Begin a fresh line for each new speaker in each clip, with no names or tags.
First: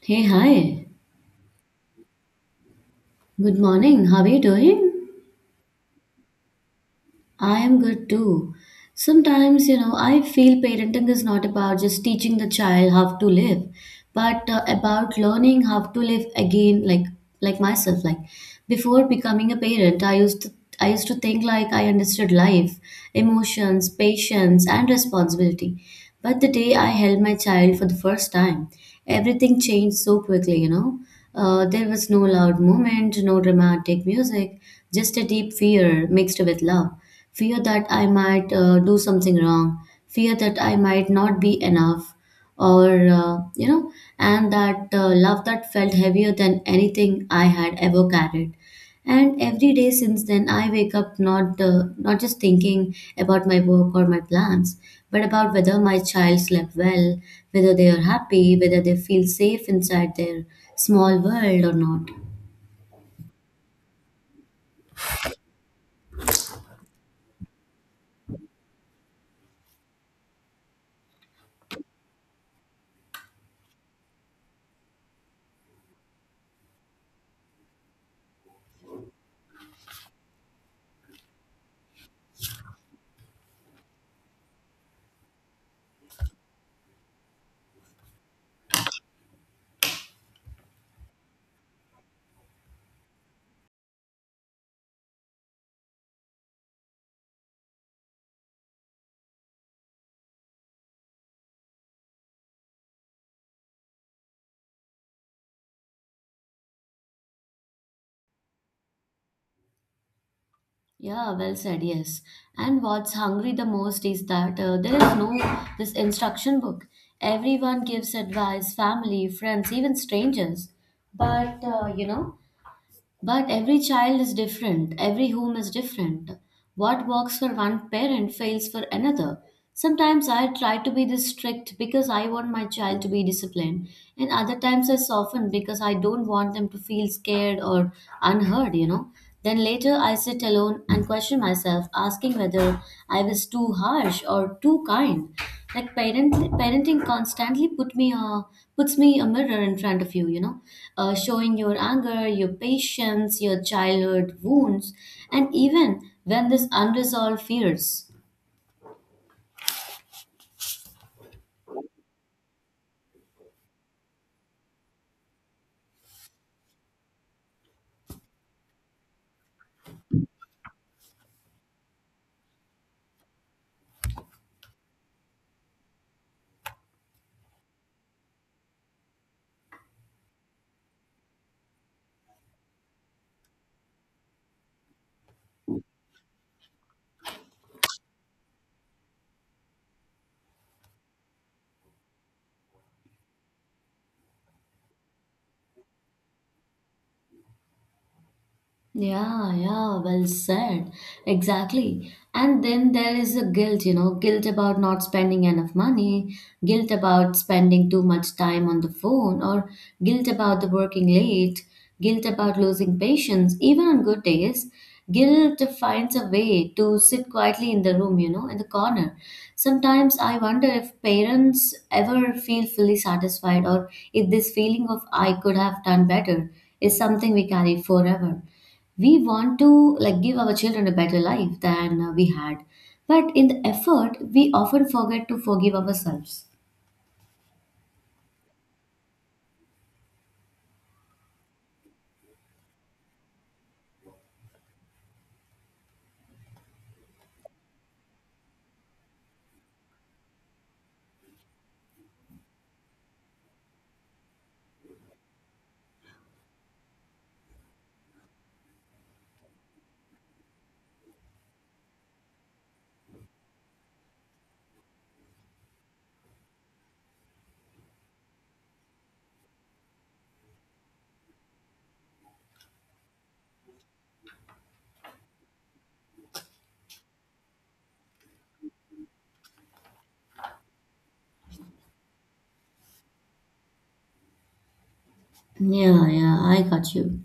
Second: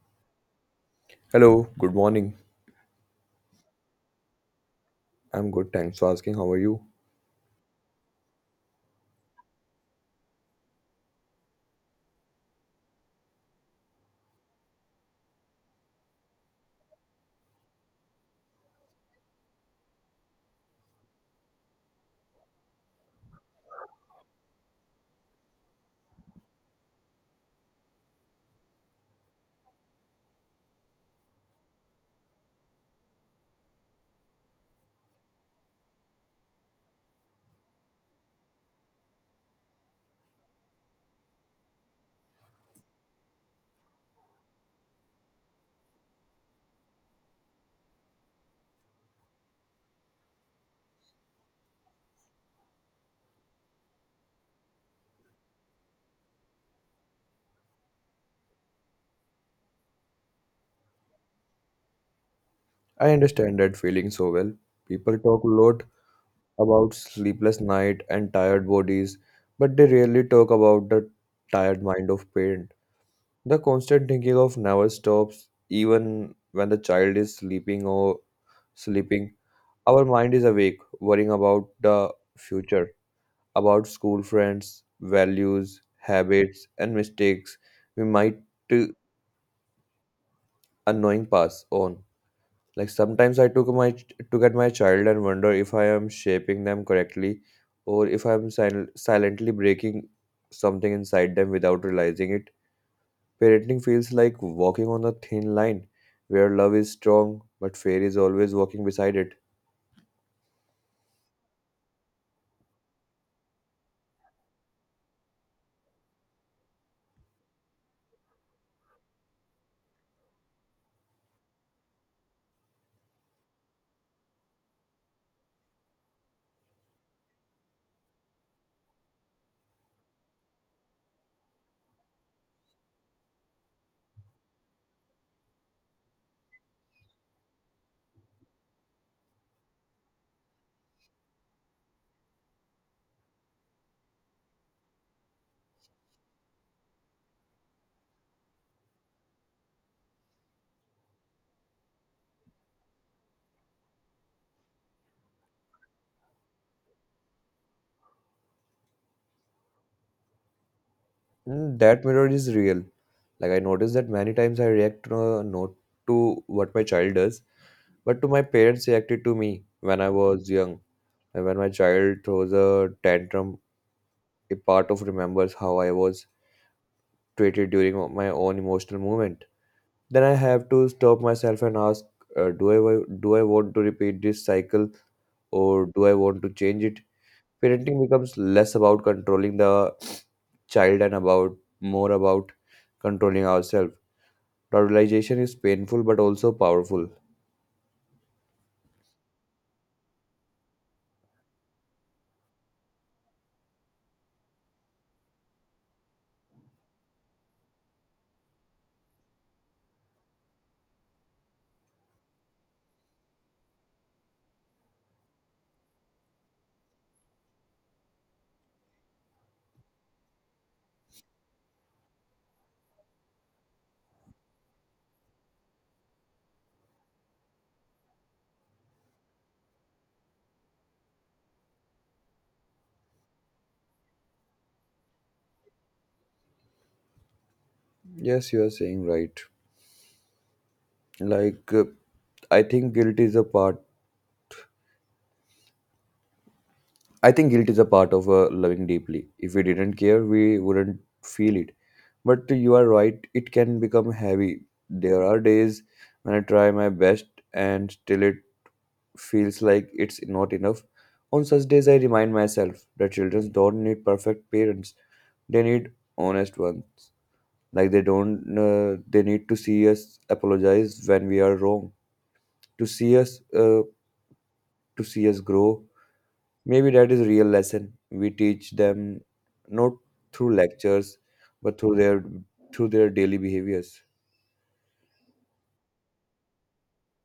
Hey, hi.
Hello, good morning.
Good morning. How are you doing?
I'm good, thanks for asking. How are you?
I am good too. Sometimes, I feel parenting is not about just teaching the child how to live, but about learning how to live again, like myself. Like before becoming a parent, I used to think like I understood life, emotions, patience, and responsibility. But the day I held my child for the first time, everything changed so quickly. There was no loud moment, no dramatic music, just a deep fear mixed with love, fear that I might do something wrong, fear that I might not be enough, or, and that love that felt heavier than anything I had ever carried. And every day since then, I wake up not just thinking about my work or my plans, but about whether my child slept well, whether they are happy, whether they feel safe inside their small world or not.
I understand that feeling so well. People talk a lot about sleepless night and tired bodies, but they rarely talk about the tired mind of parent. The constant thinking of never stops, even when the child is sleeping or sleeping. Our mind is awake, worrying about the future, about school friends, values, habits, and mistakes we might uh, unknowing pass on. Like sometimes I took my took at my child and wonder if I am shaping them correctly or if I'm silently breaking something inside them without realizing it. Parenting feels like walking on a thin line where love is strong but fear is always walking beside it.
Yeah, well said, yes. And what's hungry the most is that there is no this instruction book. Everyone gives advice, family, friends, even strangers. But uh, you know, but every child is different, every home is different. What works for one parent fails for another. Sometimes I try to be this strict because I want my child to be disciplined, and other times I soften because I don't want them to feel scared or unheard. Then later I sit alone and question myself, asking whether I was too harsh or too kind. Like parenting constantly puts me a mirror in front of you, showing your anger, your patience, your childhood wounds, and even when there's unresolved fears.
Mm, that mirror is real. Like I noticed that many times I react not to what my child does, but to my parents reacted to me when I was young. And when my child throws a tantrum, a part of remembers how I was treated during my own emotional moment. Then I have to stop myself and ask, do I do I want to repeat this cycle or do I want to change it? Parenting becomes less about controlling the child and about more about controlling ourselves. The realization is painful but also powerful.
Yeah, yeah, well said. Exactly. And then there is a guilt, guilt about not spending enough money, guilt about spending too much time on the phone, or guilt about the working late, guilt about losing patience, even on good days. Guilt finds a way to sit quietly in the room, in the corner. Sometimes I wonder if parents ever feel fully satisfied or if this feeling of I could have done better is something we carry forever. We want to, like, give our children a better life than we had, but in the effort we often forget to forgive ourselves.
Yes, you are saying right. Like uh, I think guilt is a part. I think guilt is a part of loving deeply. If we didn't care, we wouldn't feel it. But you are right, it can become heavy. There are days when I try my best and still it feels like it's not enough. On such days, I remind myself that children don't need perfect parents, they need honest ones. Like they don't, they need to see us apologize when we are wrong, to see to see us grow. Maybe that is real lesson we teach them, not through lectures, but through their daily behaviors.
Yeah, yeah, I got you.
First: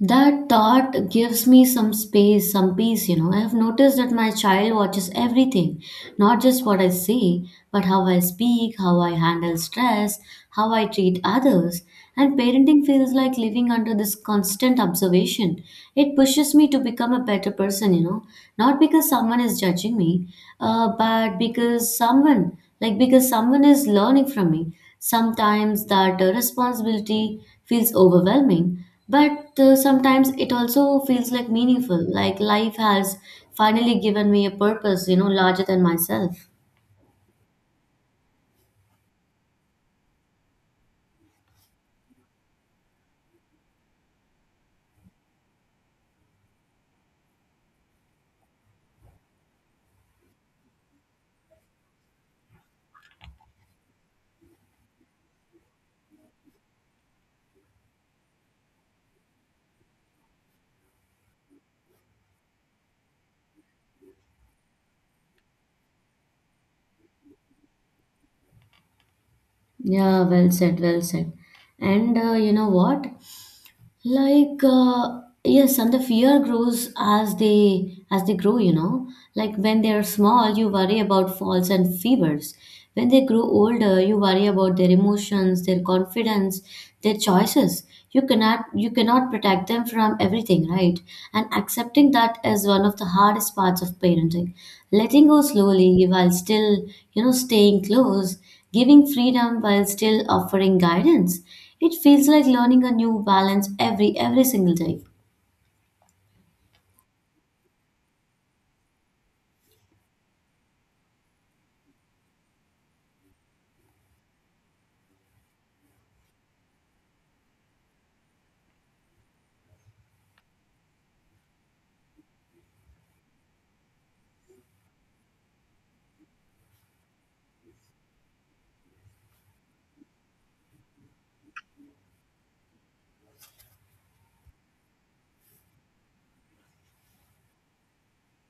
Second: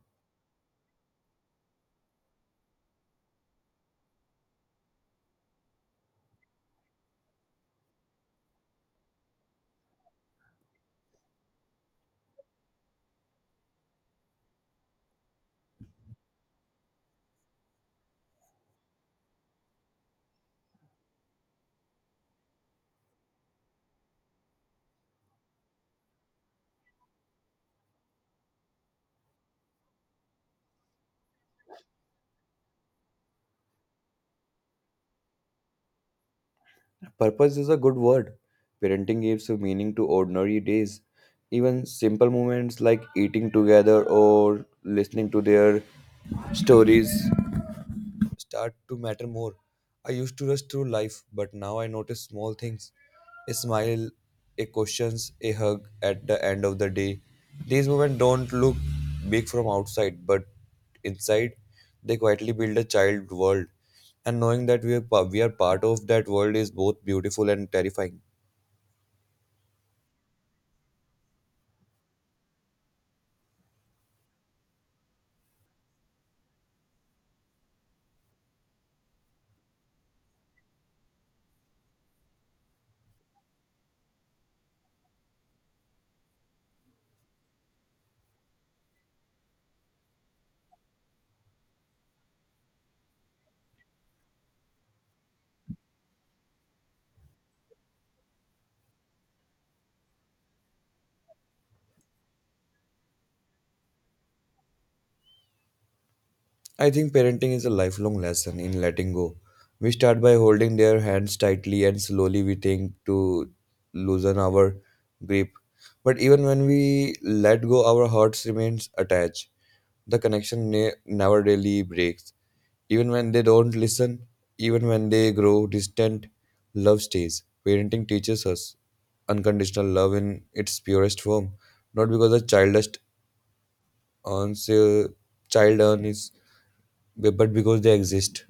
That thought gives me some space, some peace. I have noticed that my child watches everything, not just what I say, but how I speak, how I handle stress, how I treat others. And parenting feels like living under this constant observation. It pushes me to become a better person, not because someone is judging me, but because someone is learning from me. Sometimes that responsibility feels overwhelming, but sometimes it also feels like meaningful, like life has finally given me a purpose, larger than myself.
Purpose is a good word. Parenting gives a meaning to ordinary days. Even simple moments like eating together or listening to their stories start to matter more. I used to rush through life, but now I notice small things a smile, a question, a hug at the end of the day. These moments don't look big from outside, but inside, they quietly build a child world. And knowing that we are part of that world is both beautiful and terrifying.
Yeah, well said, well said. And you know what? Like, yes, and the fear grows as they grow. You know like when they are small, you worry about falls and fevers. When they grow older, you worry about their emotions, their confidence, their choices. You cannot protect them from everything, right? And accepting that is one of the hardest parts of parenting, letting go slowly while still, staying close, giving freedom while still offering guidance. It feels like learning a new balance every single day.
I think parenting is a lifelong lesson in letting go. We start by holding their hands tightly and slowly we think to loosen our grip. But even when we let go, our hearts remains attached. The connection never really breaks. Even when they don't listen, even when they grow distant, love stays. Parenting teaches us unconditional love in its purest form, not because a earns, uh, child earns, but because they exist.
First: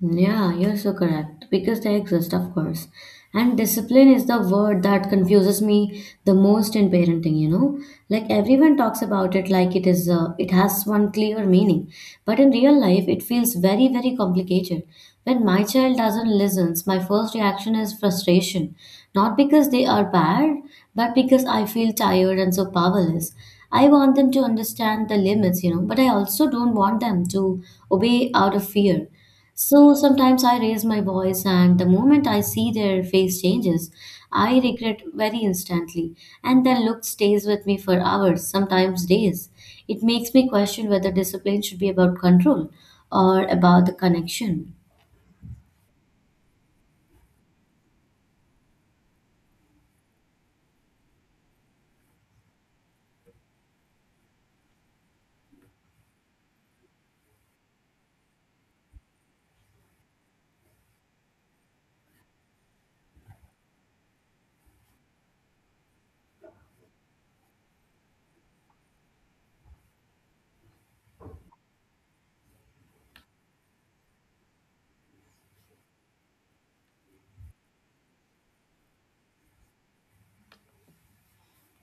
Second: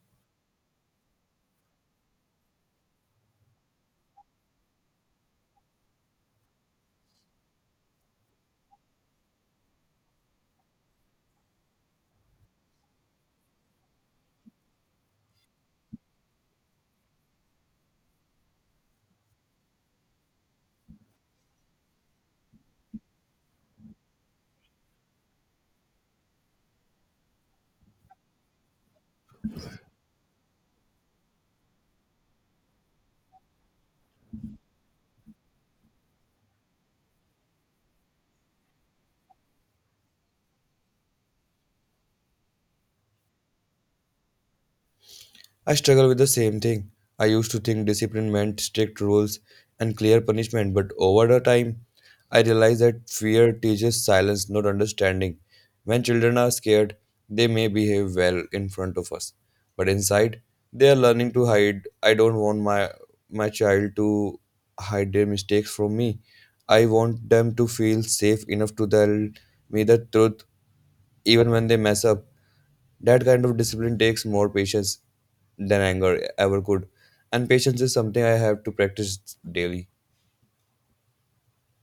Yeah, you're so correct. Because they exist, of course. And discipline is the word that confuses me the most in parenting, you know? Like everyone talks about it like it has one clear meaning, but in real life it feels very very complicated. When my child doesn't listen, my first reaction is frustration, not because they are bad, but because I feel tired and so powerless. I want them to understand the limits, but I also don't want them to obey out of fear. So sometimes I raise my voice, and the moment I see their face changes, I regret very instantly. And their look stays with me for hours, sometimes days. It makes me question whether discipline should be about control or about the connection.
I struggle with the same thing. I used to think discipline meant strict rules and clear punishment, but over the time, I realized that fear teaches silence, not understanding. When children are scared, they may behave well in front of us, but inside, they are learning to hide. I don't want my child to hide their mistakes from me. I want them to feel safe enough to tell me the truth even when they mess up. That kind of discipline takes more patience than anger ever could. And patience is something I have to practice daily.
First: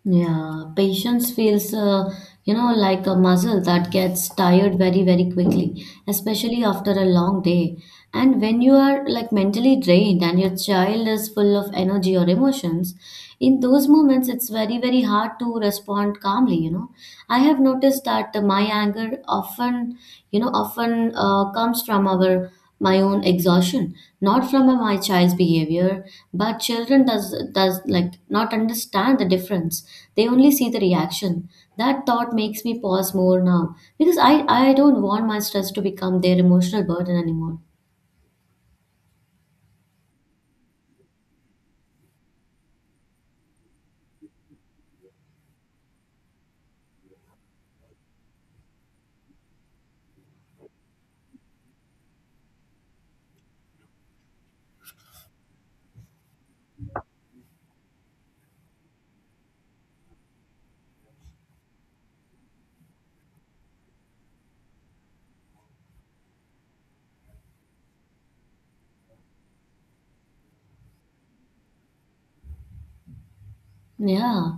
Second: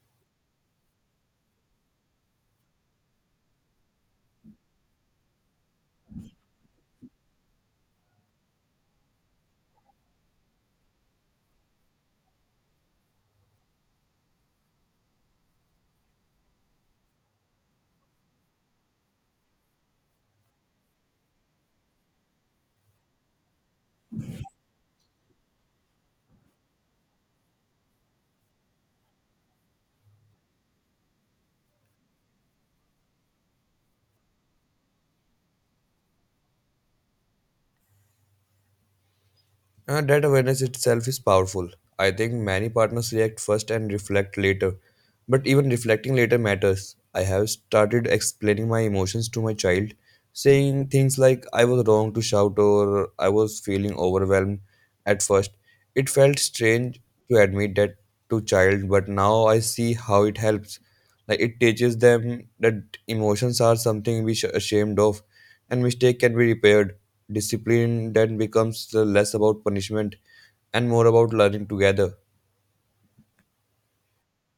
Yeah, patience feels, like a muscle that gets tired very, very quickly, especially after a long day. And when you are like mentally drained and your child is full of energy or emotions, in those moments it's very, very hard to respond calmly, I have noticed that my anger often comes from our my own exhaustion, not from my child's behavior. But children does like not understand the difference. They only see the reaction. That thought makes me pause more now, because I don't want my stress to become their emotional burden anymore.
That awareness itself is powerful. I think many partners react first and reflect later. But even reflecting later matters. I have started explaining my emotions to my child, saying things like I was wrong to shout or I was feeling overwhelmed at first. It felt strange to admit that to child, but now I see how it helps. Like it teaches them that emotions are something we should ashamed of and mistake can be repaired. Discipline then becomes less about punishment and more about learning together.
Yeah,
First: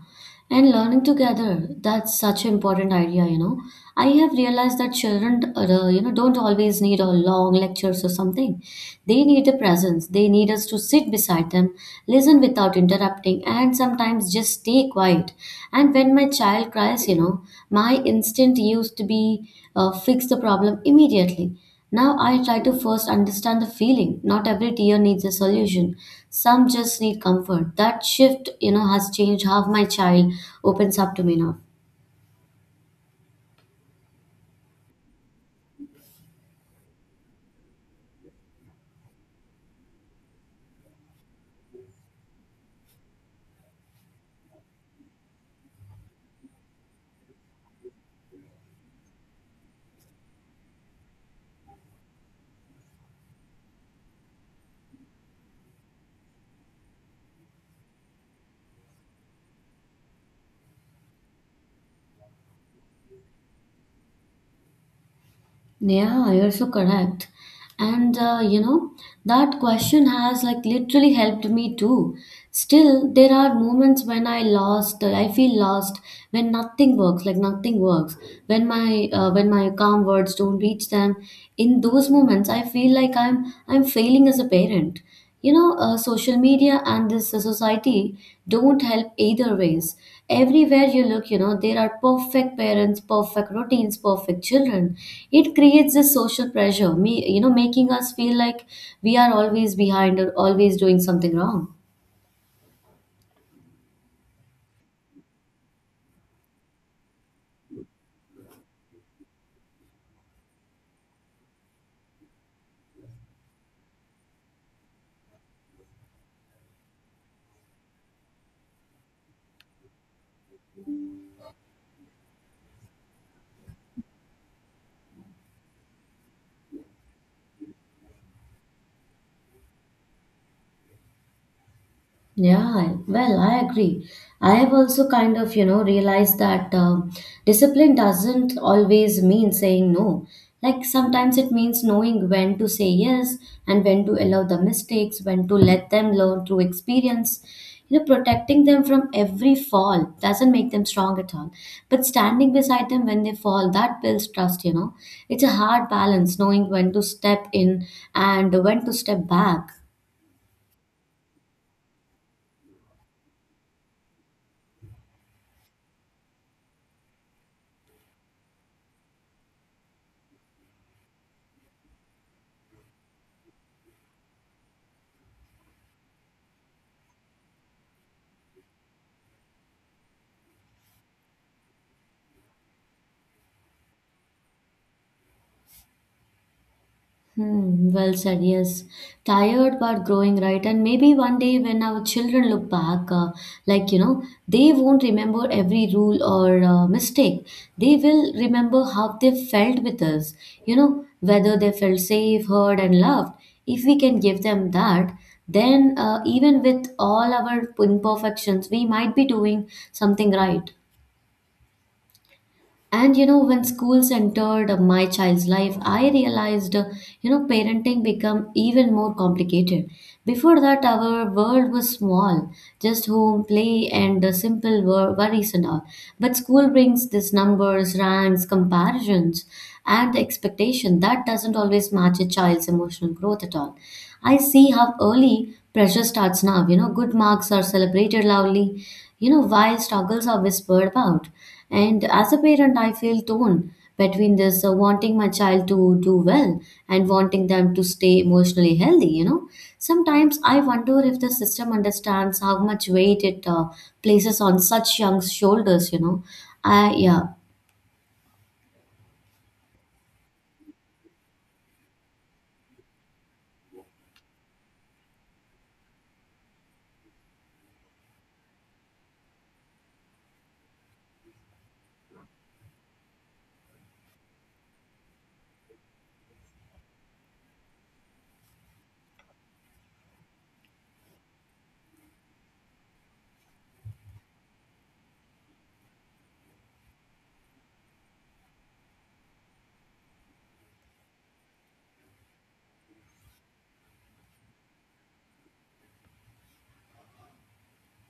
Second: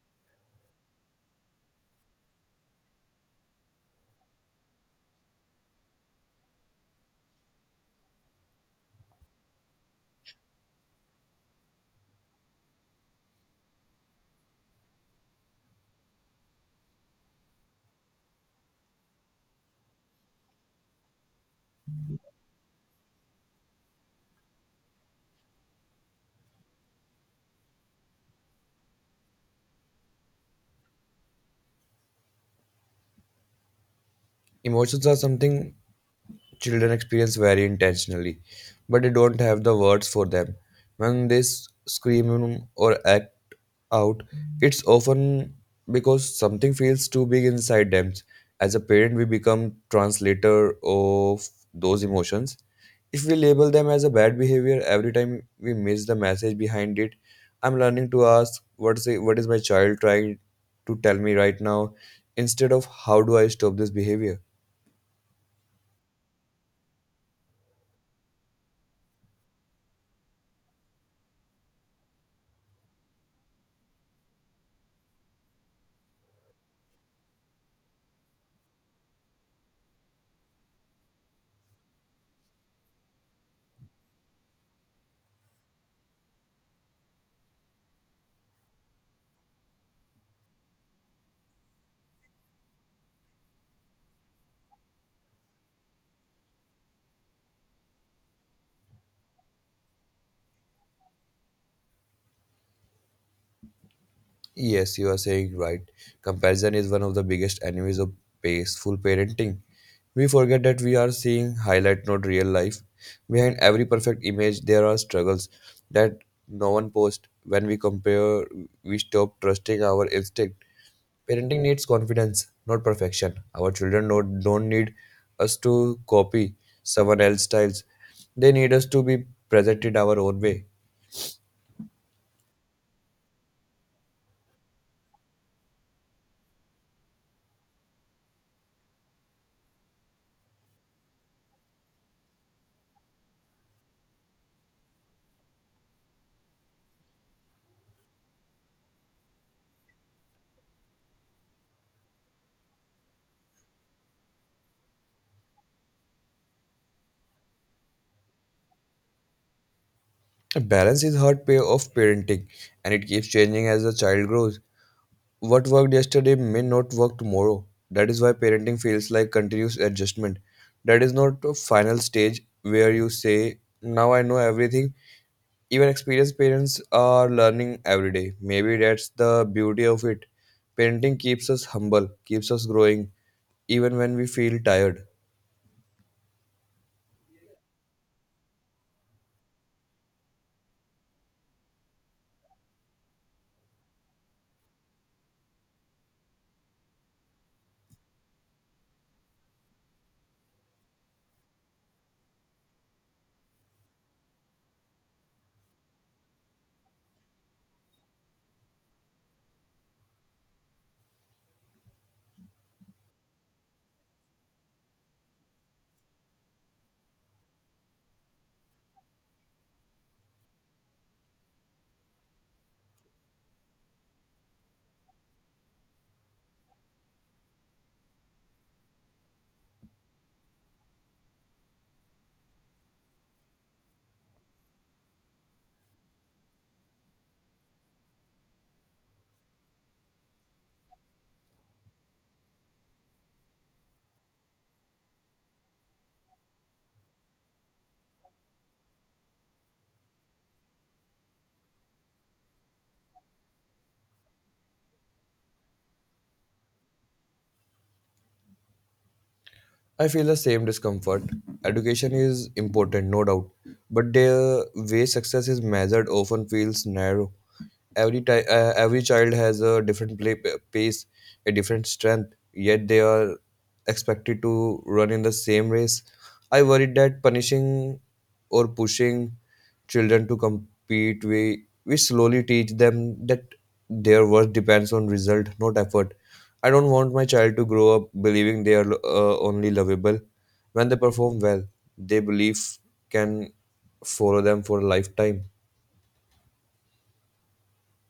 and learning together, that's such an important idea, I have realized that children, don't always need a long lectures or something. They need a presence. They need us to sit beside them, listen without interrupting, and sometimes just stay quiet. And when my child cries, my instinct used to be fix the problem immediately. Now I try to first understand the feeling. Not every tear needs a solution. Some just need comfort. That shift, has changed how my child opens up to me now.
Emotions are something Children experience very intentionally, but they don't have the words for them. When they scream or act out, it's often because something feels too big inside them. As a parent, we become translator of those emotions. If we label them as a bad behavior every time we miss the message behind it, I'm learning to ask what is it, what is my child trying to tell me right now instead of how do I stop this behavior?
Yeah, you're so correct. And that question has like literally helped me too. Still, there are moments when I feel lost, when nothing works, like nothing works, when my calm words don't reach them. In those moments, I feel like I'm failing as a parent. Social media and this society don't help either ways. Everywhere you look, there are perfect parents, perfect routines, perfect children. It creates this social pressure me, making us feel like we are always behind or always doing something wrong.
Yes, you are saying right. Comparison is one of the biggest enemies of peaceful parenting. We forget that we are seeing highlight, not real life. Behind every perfect image, there are struggles that no one posts. When we compare, we stop trusting our instinct. Parenting needs confidence, not perfection. Our children don't need us to copy someone else's styles. They need us to be present in our own way.
Yeah, well, I agree. I have also kind of, realized that discipline doesn't always mean saying no. Like sometimes it means knowing when to say yes and when to allow the mistakes, when to let them learn through experience. Protecting them from every fall doesn't make them strong at all. But standing beside them when they fall, that builds trust. It's a hard balance knowing when to step in and when to step back.
Balance is hard pay of parenting and it keeps changing as the child grows. What worked yesterday may not work tomorrow. That is why parenting feels like continuous adjustment. That is not a final stage where you say, now I know everything. Even experienced parents are learning every day. Maybe that's the beauty of it. Parenting keeps us humble, keeps us growing, even when we feel tired.
Hmm, well said, yes. Tired but growing, right? And maybe one day when our children look back, like, they won't remember every rule or mistake. They will remember how they felt with us, whether they felt safe, heard, and loved. If we can give them that, then even with all our imperfections, we might be doing something right. And when schools entered my child's life, I realized, parenting become even more complicated. Before that, our world was small, just home, play, and simple worries and all. But school brings this numbers, ranks, comparisons, and the expectation that doesn't always match a child's emotional growth at all. I see how early pressure starts now. Good marks are celebrated loudly, while struggles are whispered about, and as a parent, I feel torn between this wanting my child to do well and wanting them to stay emotionally healthy, Sometimes I wonder if the system understands how much weight it places on such young shoulders, Yeah.
I feel the same discomfort. Education is important, no doubt, but the way success is measured often feels narrow every every child has a different pace, a different strength, yet they are expected to run in the same race. I worried that punishing or pushing children to compete, we slowly teach them that their worth depends on result not effort. I don't want my child to grow up believing they are only lovable when they perform well. They believe can follow them for a lifetime.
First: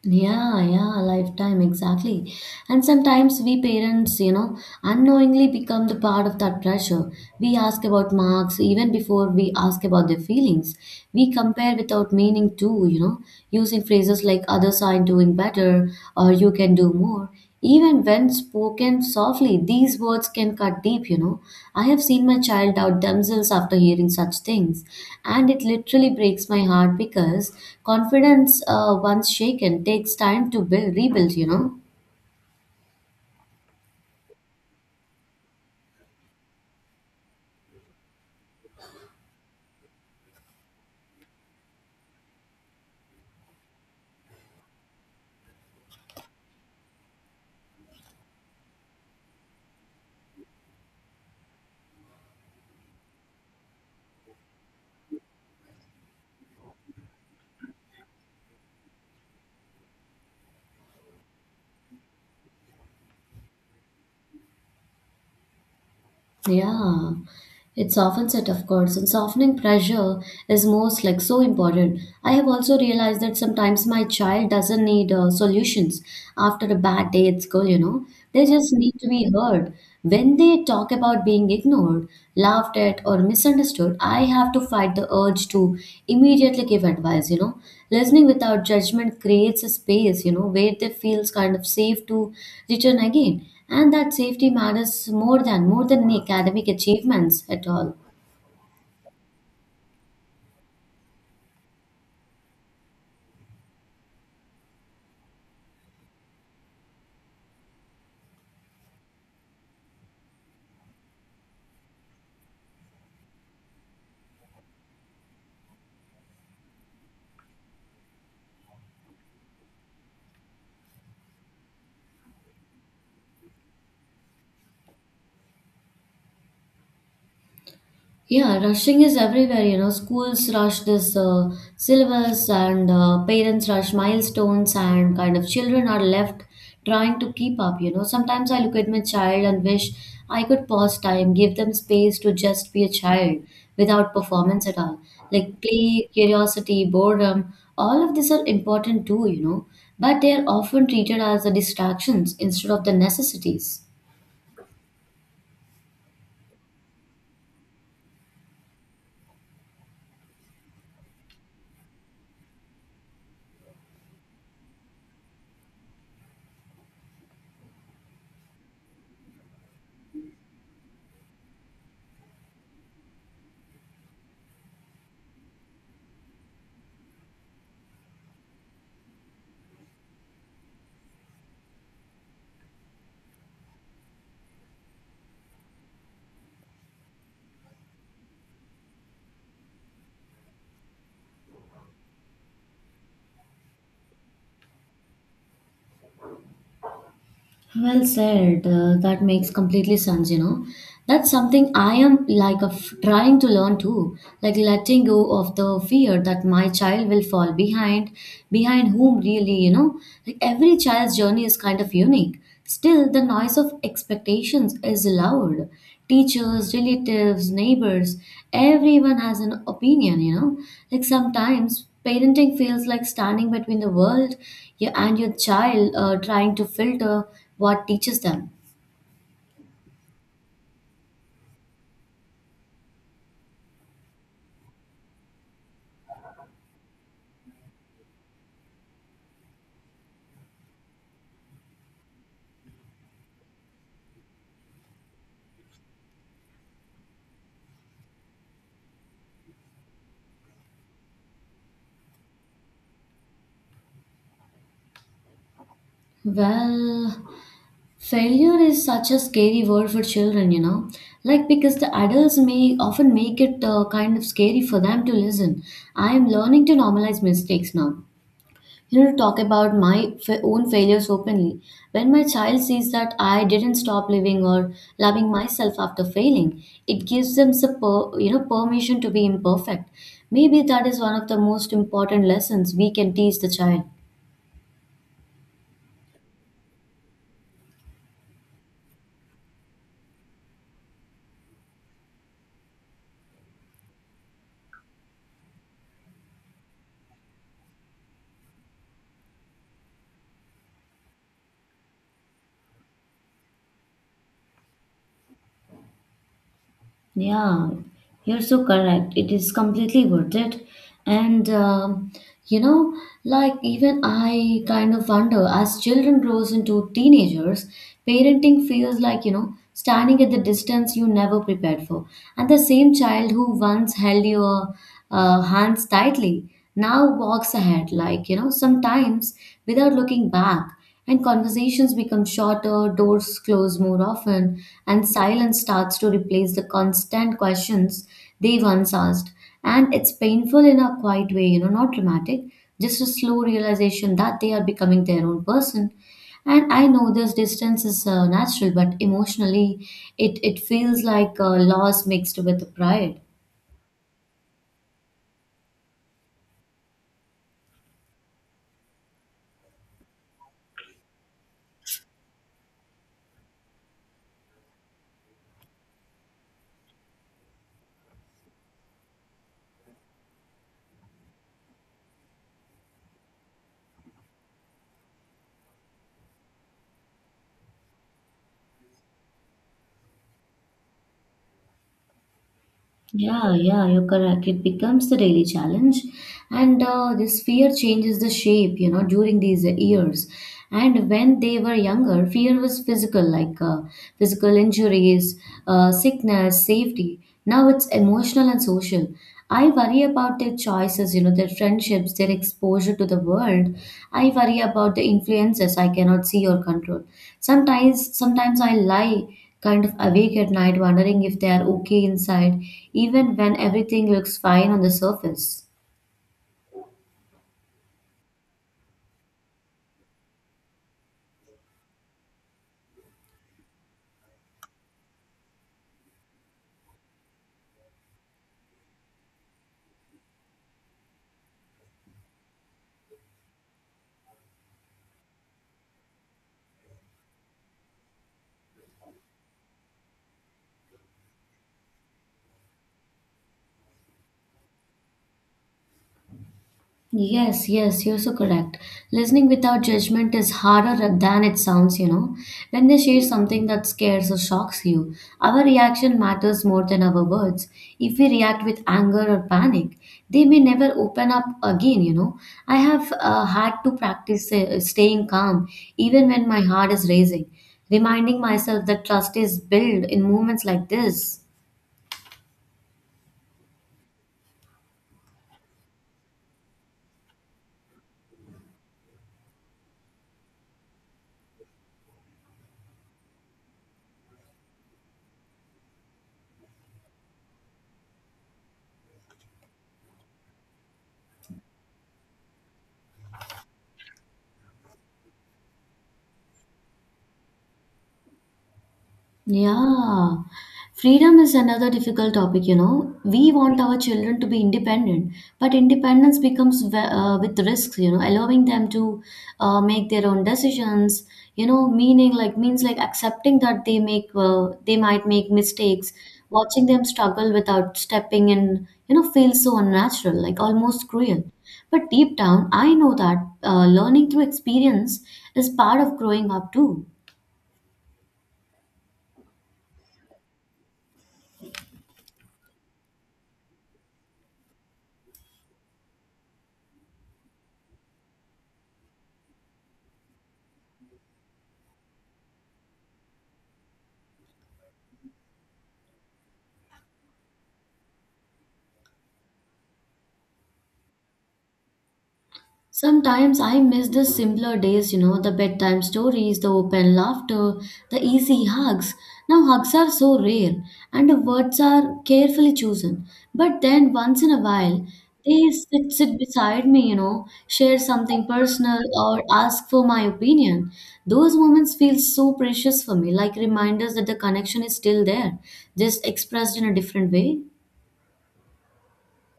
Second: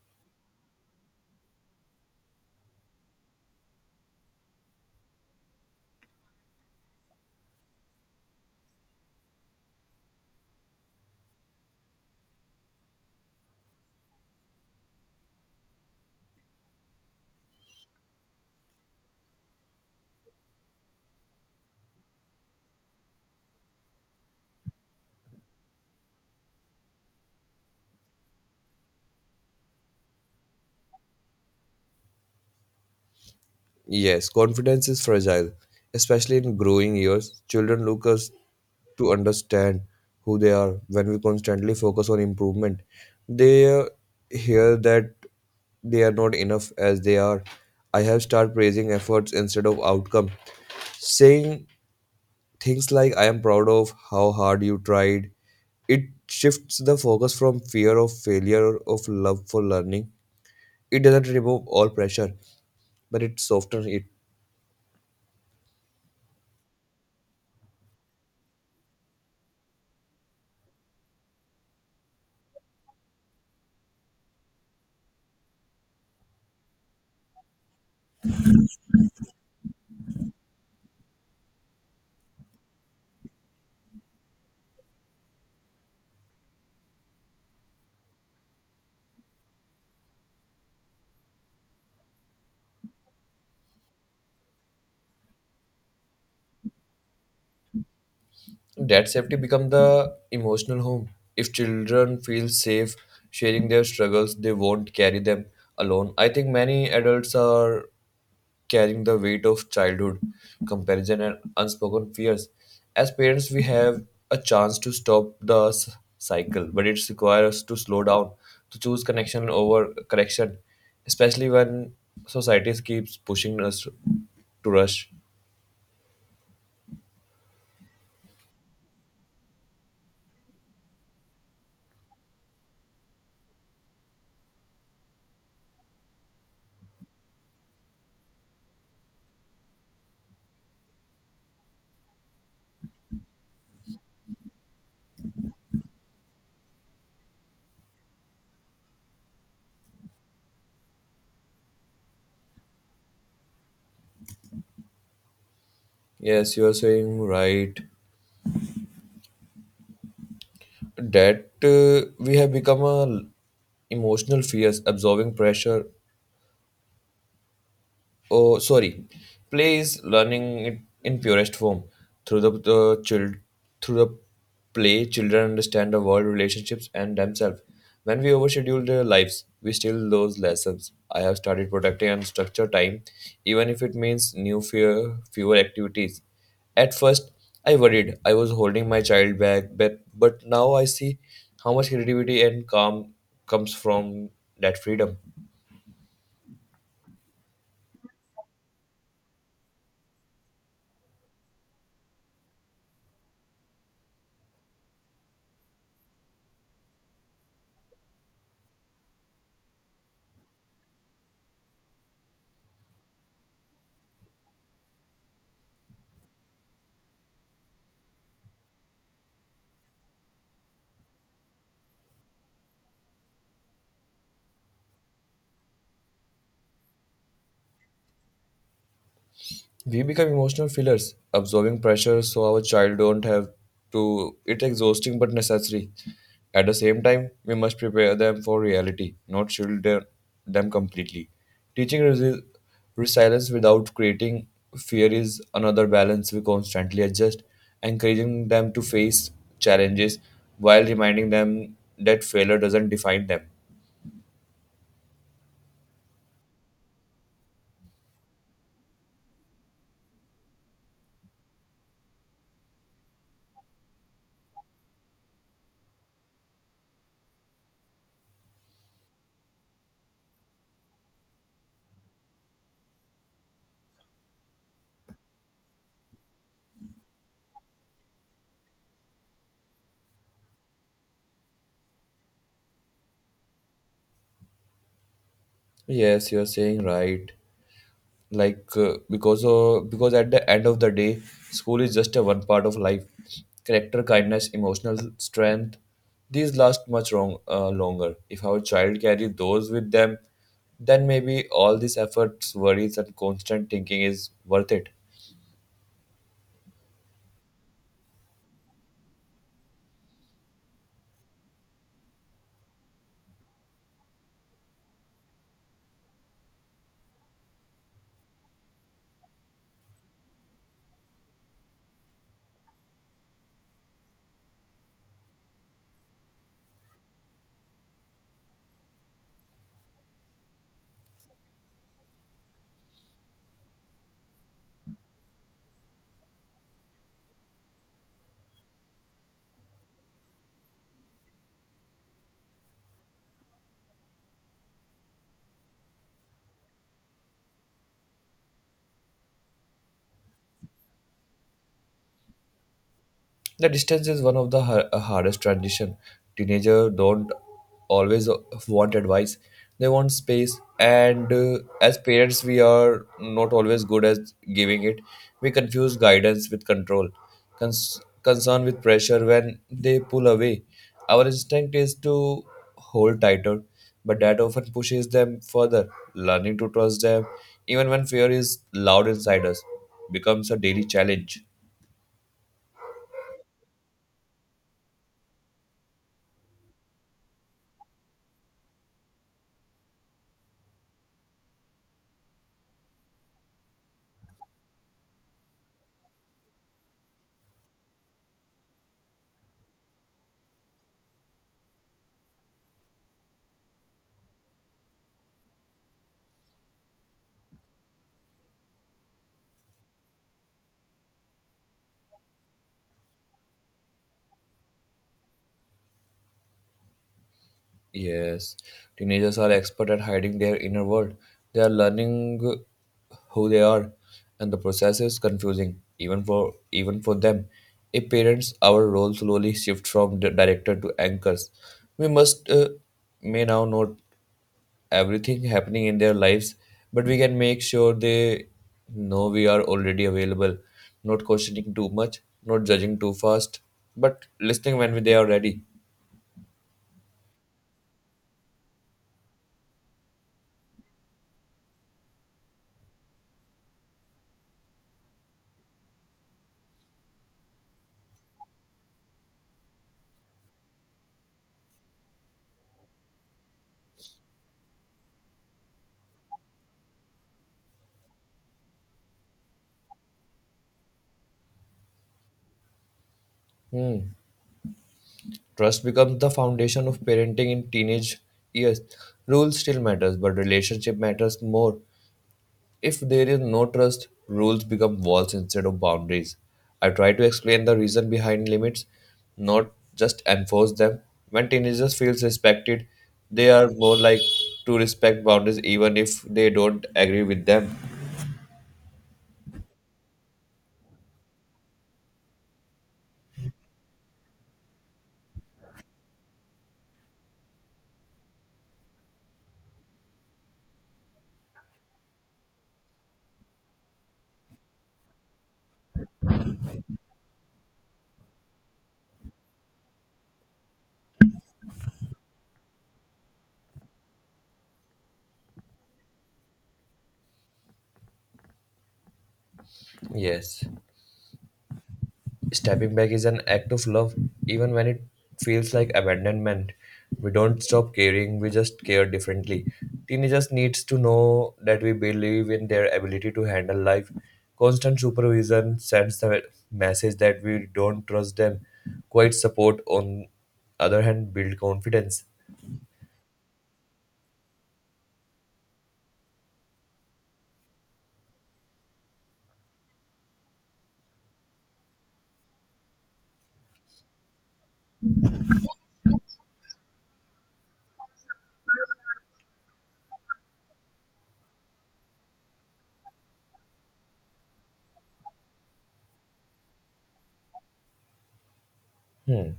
Yeah, yeah, lifetime, exactly. And sometimes we parents, unknowingly become the part of that pressure. We ask about marks even before we ask about their feelings. We compare without meaning too, using phrases like others are doing better or you can do more. Even when spoken softly, these words can cut deep, I have seen my child doubt themselves after hearing such things, and it literally breaks my heart because confidence, once shaken, takes time to build, rebuild.
Yes, confidence is fragile, especially in growing years. Children look us to understand who they are when we constantly focus on improvement. They hear that they are not enough as they are. I have started praising efforts instead of outcome. Saying things like I am proud of how hard you tried. It shifts the focus from fear of failure of love for learning. It doesn't remove all pressure, but it softens it.
Yeah, it softens it, of course, and softening pressure is most like so important. I have also realized that sometimes my child doesn't need solutions after a bad day at school, they just need to be heard. When they talk about being ignored, laughed at, or misunderstood, I have to fight the urge to immediately give advice, Listening without judgment creates a space, where they feels kind of safe to return again, and that safety matters more than any academic achievements at all.
That safety become the emotional home. If children feel safe sharing their struggles they won't carry them alone. I think many adults are carrying the weight of childhood comparison and unspoken fears. As parents we have a chance to stop the cycle, but it requires us to slow down, to choose connection over correction, especially when society keeps pushing us to rush.
Yeah, rushing is everywhere. Schools rush this syllabus, and parents rush milestones, and kind of children are left trying to keep up. You know, sometimes I look at my child and wish I could pause time, give them space to just be a child without performance at all. Like play, curiosity, boredom, all of these are important too, you know, but they are often treated as the distractions instead of the necessities.
Yes, you are saying right. That we have become a emotional fears absorbing pressure. Oh, sorry. Play is learning it in purest form. Through the child, through the play children understand the world relationships and themselves. When we overschedule their lives we steal those lessons. I have started protecting and structure time, even if it means new fear fewer activities. At first I worried I was holding my child back, but now I see how much creativity and calm comes from that freedom.
Well said. That makes completely sense, you know. That's something I am like a f trying to learn too, like letting go of the fear that my child will fall behind, behind whom really, you know, like every child's journey is kind of unique. Still, the noise of expectations is loud. Teachers, relatives, neighbors, everyone has an opinion, you know. Like sometimes parenting feels like standing between the world and your child, trying to filter what teaches them?
We become emotional fillers, absorbing pressure so our child don't have to. It's exhausting but necessary. At the same time, we must prepare them for reality, not shield them completely. Teaching resilience without creating fear is another balance we constantly adjust, encouraging them to face challenges while reminding them that failure doesn't define them.
Well, failure is such a scary word for children, you know, like because the adults may often make it kind of scary for them to listen. I am learning to normalize mistakes now. You know, to talk about my own failures openly. When my child sees that I didn't stop living or loving myself after failing, it gives them the you know permission to be imperfect. Maybe that is one of the most important lessons we can teach the child.
Yes, you're saying right. Because because at the end of the day school is just a one part of life. Character, kindness, emotional strength, these last longer if our child carry those with them. Then maybe all these efforts worries and constant thinking is worth it.
Yeah, you're so correct. It is completely worth it. And you know, like even I kind of wonder as children grows into teenagers, parenting feels like, you know, standing at the distance you never prepared for. And the same child who once held your hands tightly now walks ahead, like, you know, sometimes without looking back and conversations become shorter, doors close more often, and silence starts to replace the constant questions they once asked. And it's painful in a quiet way, you know, not dramatic, just a slow realization that they are becoming their own person. And I know this distance is natural, but emotionally, it feels like loss mixed with pride.
The distance is one of the hardest transition. Teenagers don't always want advice; they want space. And as parents, we are not always good at giving it. We confuse guidance with control, concern with pressure. When they pull away, our instinct is to hold tighter, but that often pushes them further. Learning to trust them, even when fear is loud inside us, becomes a daily challenge.
Yeah, yeah, you're correct. It becomes the daily challenge, and this fear changes the shape, you know, during these years. And when they were younger, fear was physical, like physical injuries, sickness, safety. Now it's emotional and social. I worry about their choices, you know, their friendships, their exposure to the world. I worry about the influences I cannot see or control. Sometimes I lie kind of awake at night wondering if they are okay inside, even when everything looks fine on the surface.
Yes, teenagers are expert at hiding their inner world. They are learning who they are, and the process is confusing even for them. If parents, our role slowly shift from the director to anchors. We must may now note everything happening in their lives, but we can make sure they know we are already available, not questioning too much, not judging too fast, but listening when they are ready.
Yes, yes, you're so correct. Listening without judgment is harder than it sounds, you know. When they share something that scares or shocks you, our reaction matters more than our words. If we react with anger or panic, they may never open up again, you know. I have had to practice staying calm even when my heart is racing, reminding myself that trust is built in moments like this.
Trust becomes the foundation of parenting in teenage years. Rules still matters, but relationship matters more. If there is no trust, rules become walls instead of boundaries. I try to explain the reason behind limits, not just enforce them. When teenagers feels respected, they are more like to respect boundaries even if they don't agree with them.
Yeah, freedom is another difficult topic, you know. We want our children to be independent, but independence becomes with risks, you know, allowing them to make their own decisions, you know, meaning like means like accepting that they make they might make mistakes, watching them struggle without stepping in, you know, feels so unnatural, like almost cruel. But deep down, I know that learning through experience is part of growing up too.
Yes. Stepping back is an act of love, even when it feels like abandonment. We don't stop caring, we just care differently. Teenagers needs to know that we believe in their ability to handle life. Constant supervision sends the message that we don't trust them. Quiet support, on other hand, build confidence.
Sometimes I miss the simpler days, you know, the bedtime stories, the open laughter, the easy hugs. Now, hugs are so rare and the words are carefully chosen. But then, once in a while, they sit beside me, you know, share something personal or ask for my opinion. Those moments feel so precious for me, like reminders that the connection is still there, just expressed in a different way.
Hmm.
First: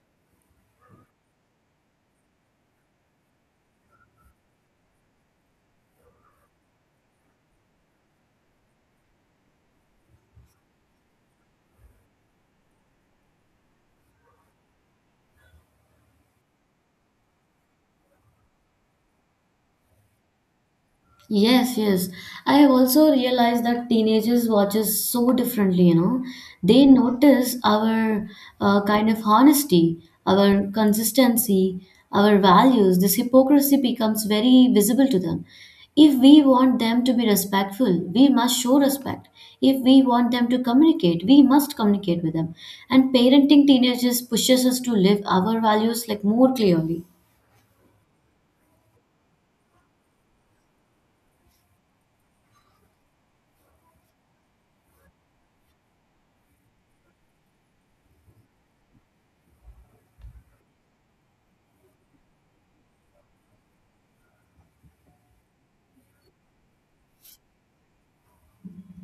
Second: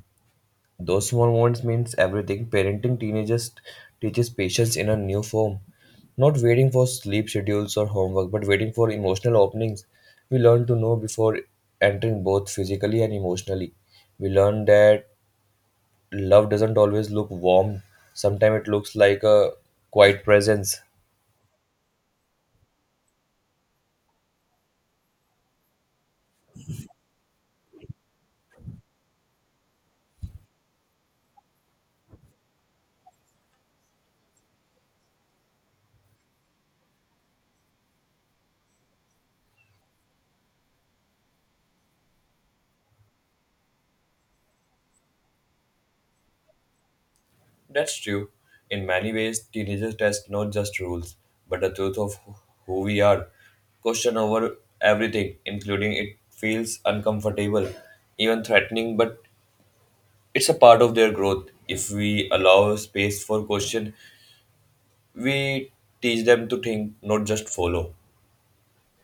Those small moments means everything. Parenting teenagers teaches patience in a new form. Not waiting for sleep schedules or homework, but waiting for emotional openings. We learn to know before entering both physically and emotionally. We learn that love doesn't always look warm. Sometimes it looks like a quiet presence.
Yes, yes. I have also realized that teenagers watches so differently, you know. They notice our kind of honesty, our consistency, our values. This hypocrisy becomes very visible to them. If we want them to be respectful, we must show respect. If we want them to communicate, we must communicate with them. And parenting teenagers pushes us to live our values like more clearly.
That's true. In many ways, teenagers test not just rules, but the truth of who we are. Question over everything, including it feels uncomfortable, even threatening, but it's a part of their growth. If we allow space for question, we teach them to think, not just follow.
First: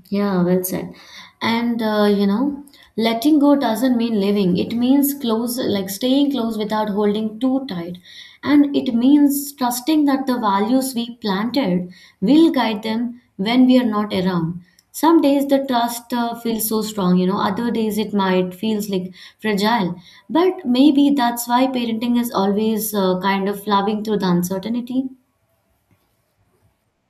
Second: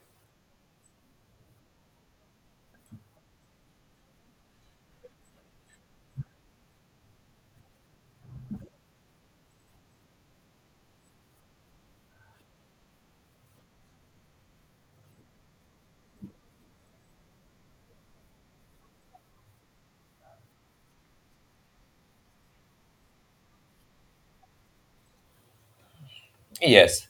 Yeah, well said. And you know, letting go doesn't mean leaving. It means close, like staying close without holding too tight. And it means trusting that the values we planted will guide them when we are not around. Some days the trust feels so strong, you know, other days it might feels like fragile. But maybe that's why parenting is always kind of loving through the uncertainty.
Yes,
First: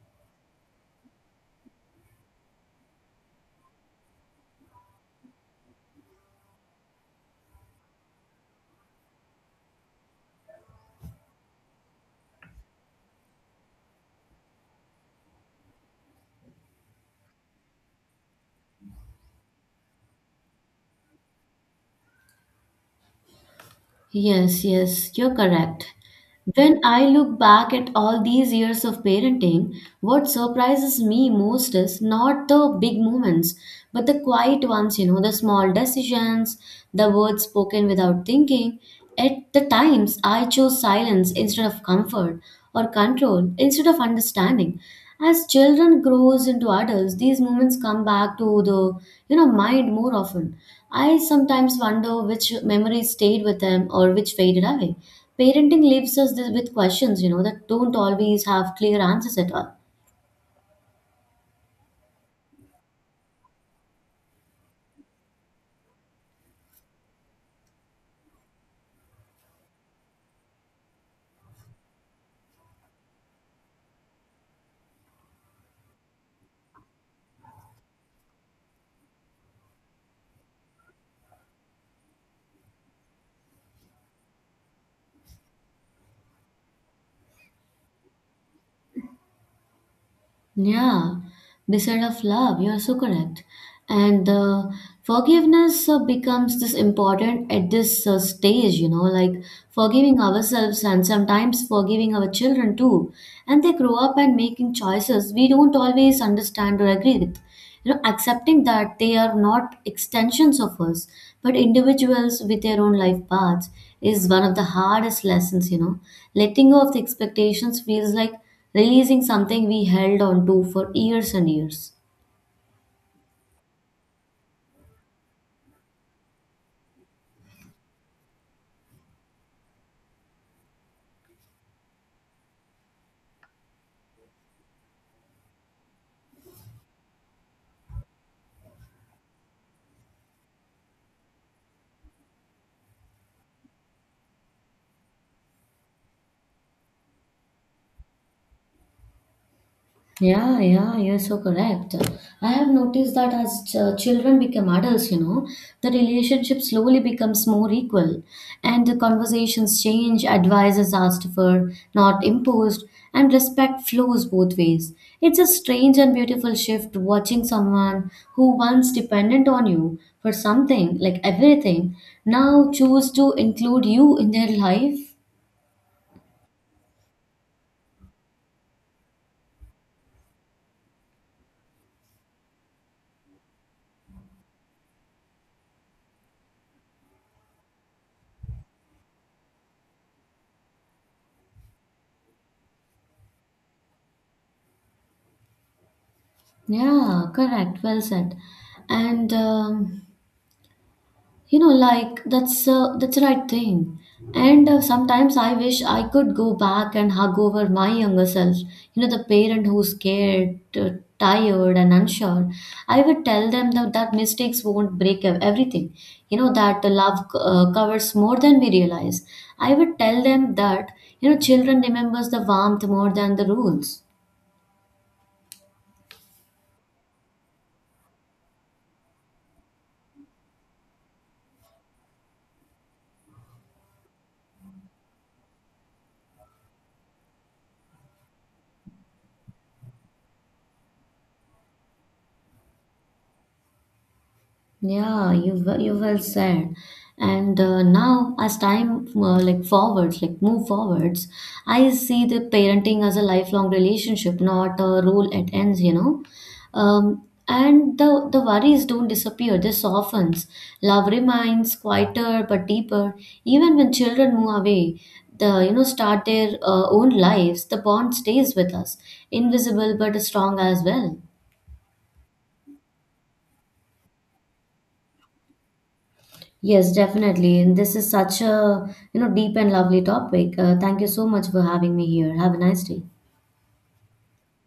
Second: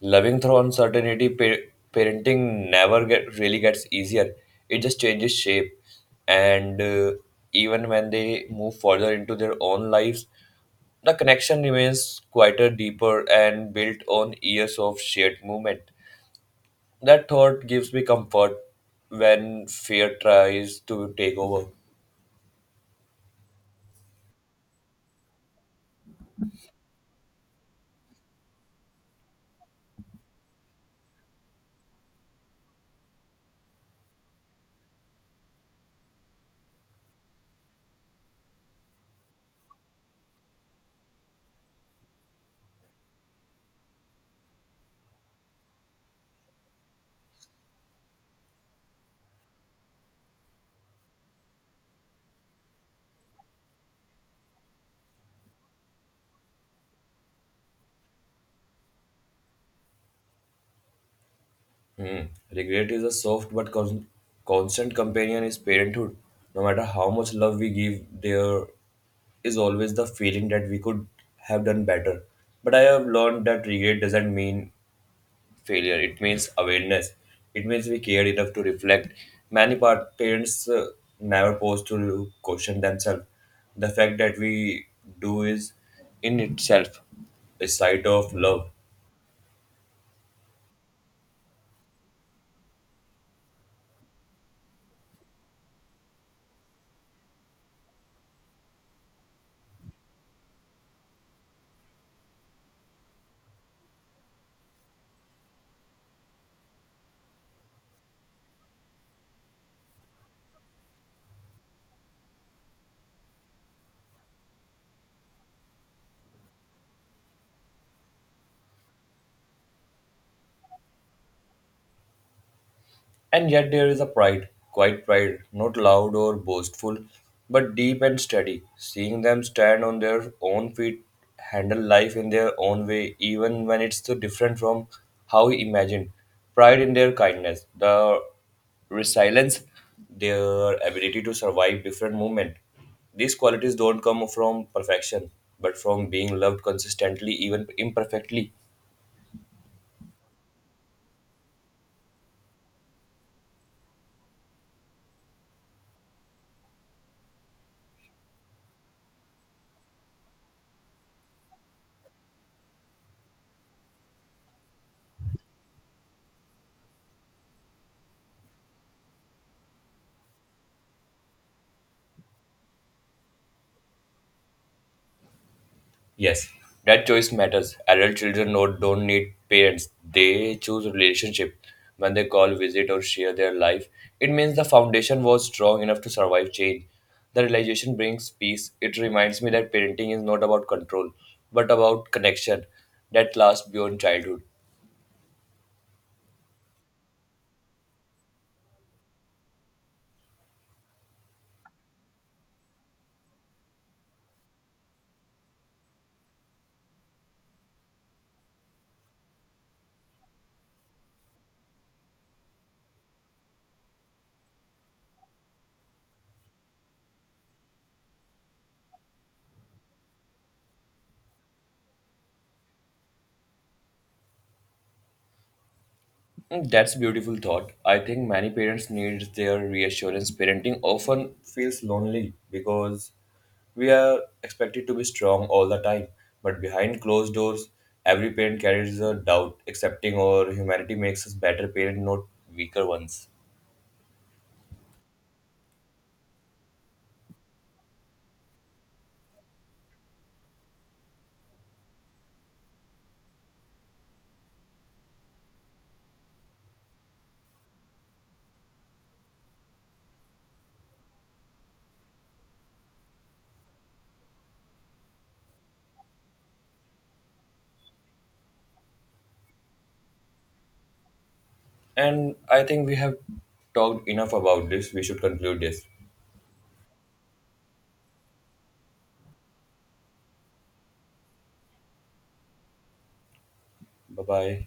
loving through uncertainty, parenting never get really gets easier. It just changes shape, and even when they move further into their own lives, the connection remains quieter, deeper, and built on years of shared movement. That thought gives me comfort when fear tries to take over.
Yes, yes, you're correct. When I look back at all these years of parenting, what surprises me most is not the big moments, but the quiet ones, you know, the small decisions, the words spoken without thinking. At the times, I chose silence instead of comfort, or control instead of understanding. As children grows into adults, these moments come back to the you know mind more often. I sometimes wonder which memories stayed with them or which faded away. Parenting leaves us with questions, you know, that don't always have clear answers at all.
Hmm. Regret is a soft but constant companion is parenthood. No matter how much love we give, there is always the feeling that we could have done better. But I have learned that regret doesn't mean failure. It means awareness. It means we cared enough to reflect. Many parents never pause to question themselves. The fact that we do is in itself a site of love.
Yeah, beside of love, you are so correct. And forgiveness becomes this important at this stage, you know, like forgiving ourselves and sometimes forgiving our children too. And they grow up and making choices we don't always understand or agree with. You know, accepting that they are not extensions of us, but individuals with their own life paths is one of the hardest lessons, you know. Letting go of the expectations feels like releasing something we held on to for years and years.
And yet there is a pride, quiet pride, not loud or boastful, but deep and steady. Seeing them stand on their own feet, handle life in their own way, even when it's so different from how we imagined. Pride in their kindness, the resilience, their ability to survive different movement. These qualities don't come from perfection, but from being loved consistently, even imperfectly.
Yeah, yeah, you're so correct. I have noticed that as children become adults, you know, the relationship slowly becomes more equal and the conversations change, advice is asked for, not imposed, and respect flows both ways. It's a strange and beautiful shift watching someone who once dependent on you for something, like everything, now choose to include you in their life.
Yes, that choice matters. Adult children don't need parents. They choose relationship. When they call, visit, or share their life, it means the foundation was strong enough to survive change. The realization brings peace. It reminds me that parenting is not about control, but about connection that lasts beyond childhood.
Yeah, correct. Well said. And you know, like that's the right thing. And sometimes I wish I could go back and hug over my younger self. You know, the parent who's scared, tired, and unsure. I would tell them that mistakes won't break everything. You know, that the love covers more than we realize. I would tell them that you know, children remembers the warmth more than the rules.
Mm, that's a beautiful thought. I think many parents need their reassurance. Parenting often feels lonely because we are expected to be strong all the time. But behind closed doors, every parent carries a doubt. Accepting our humanity makes us better parents, not weaker ones.
Yeah, you well said. And now, as time like move forwards, I see the parenting as a lifelong relationship, not a role it ends. You know, and the worries don't disappear; they softens. Love remains quieter but deeper. Even when children move away, the you know start their own lives, the bond stays with us, invisible but strong as well.
And I think we have talked enough about this. We should conclude this.
Yes, definitely. And this is such a, you know, deep and lovely topic. Thank you so much for having me here. Have a nice day.
Bye bye.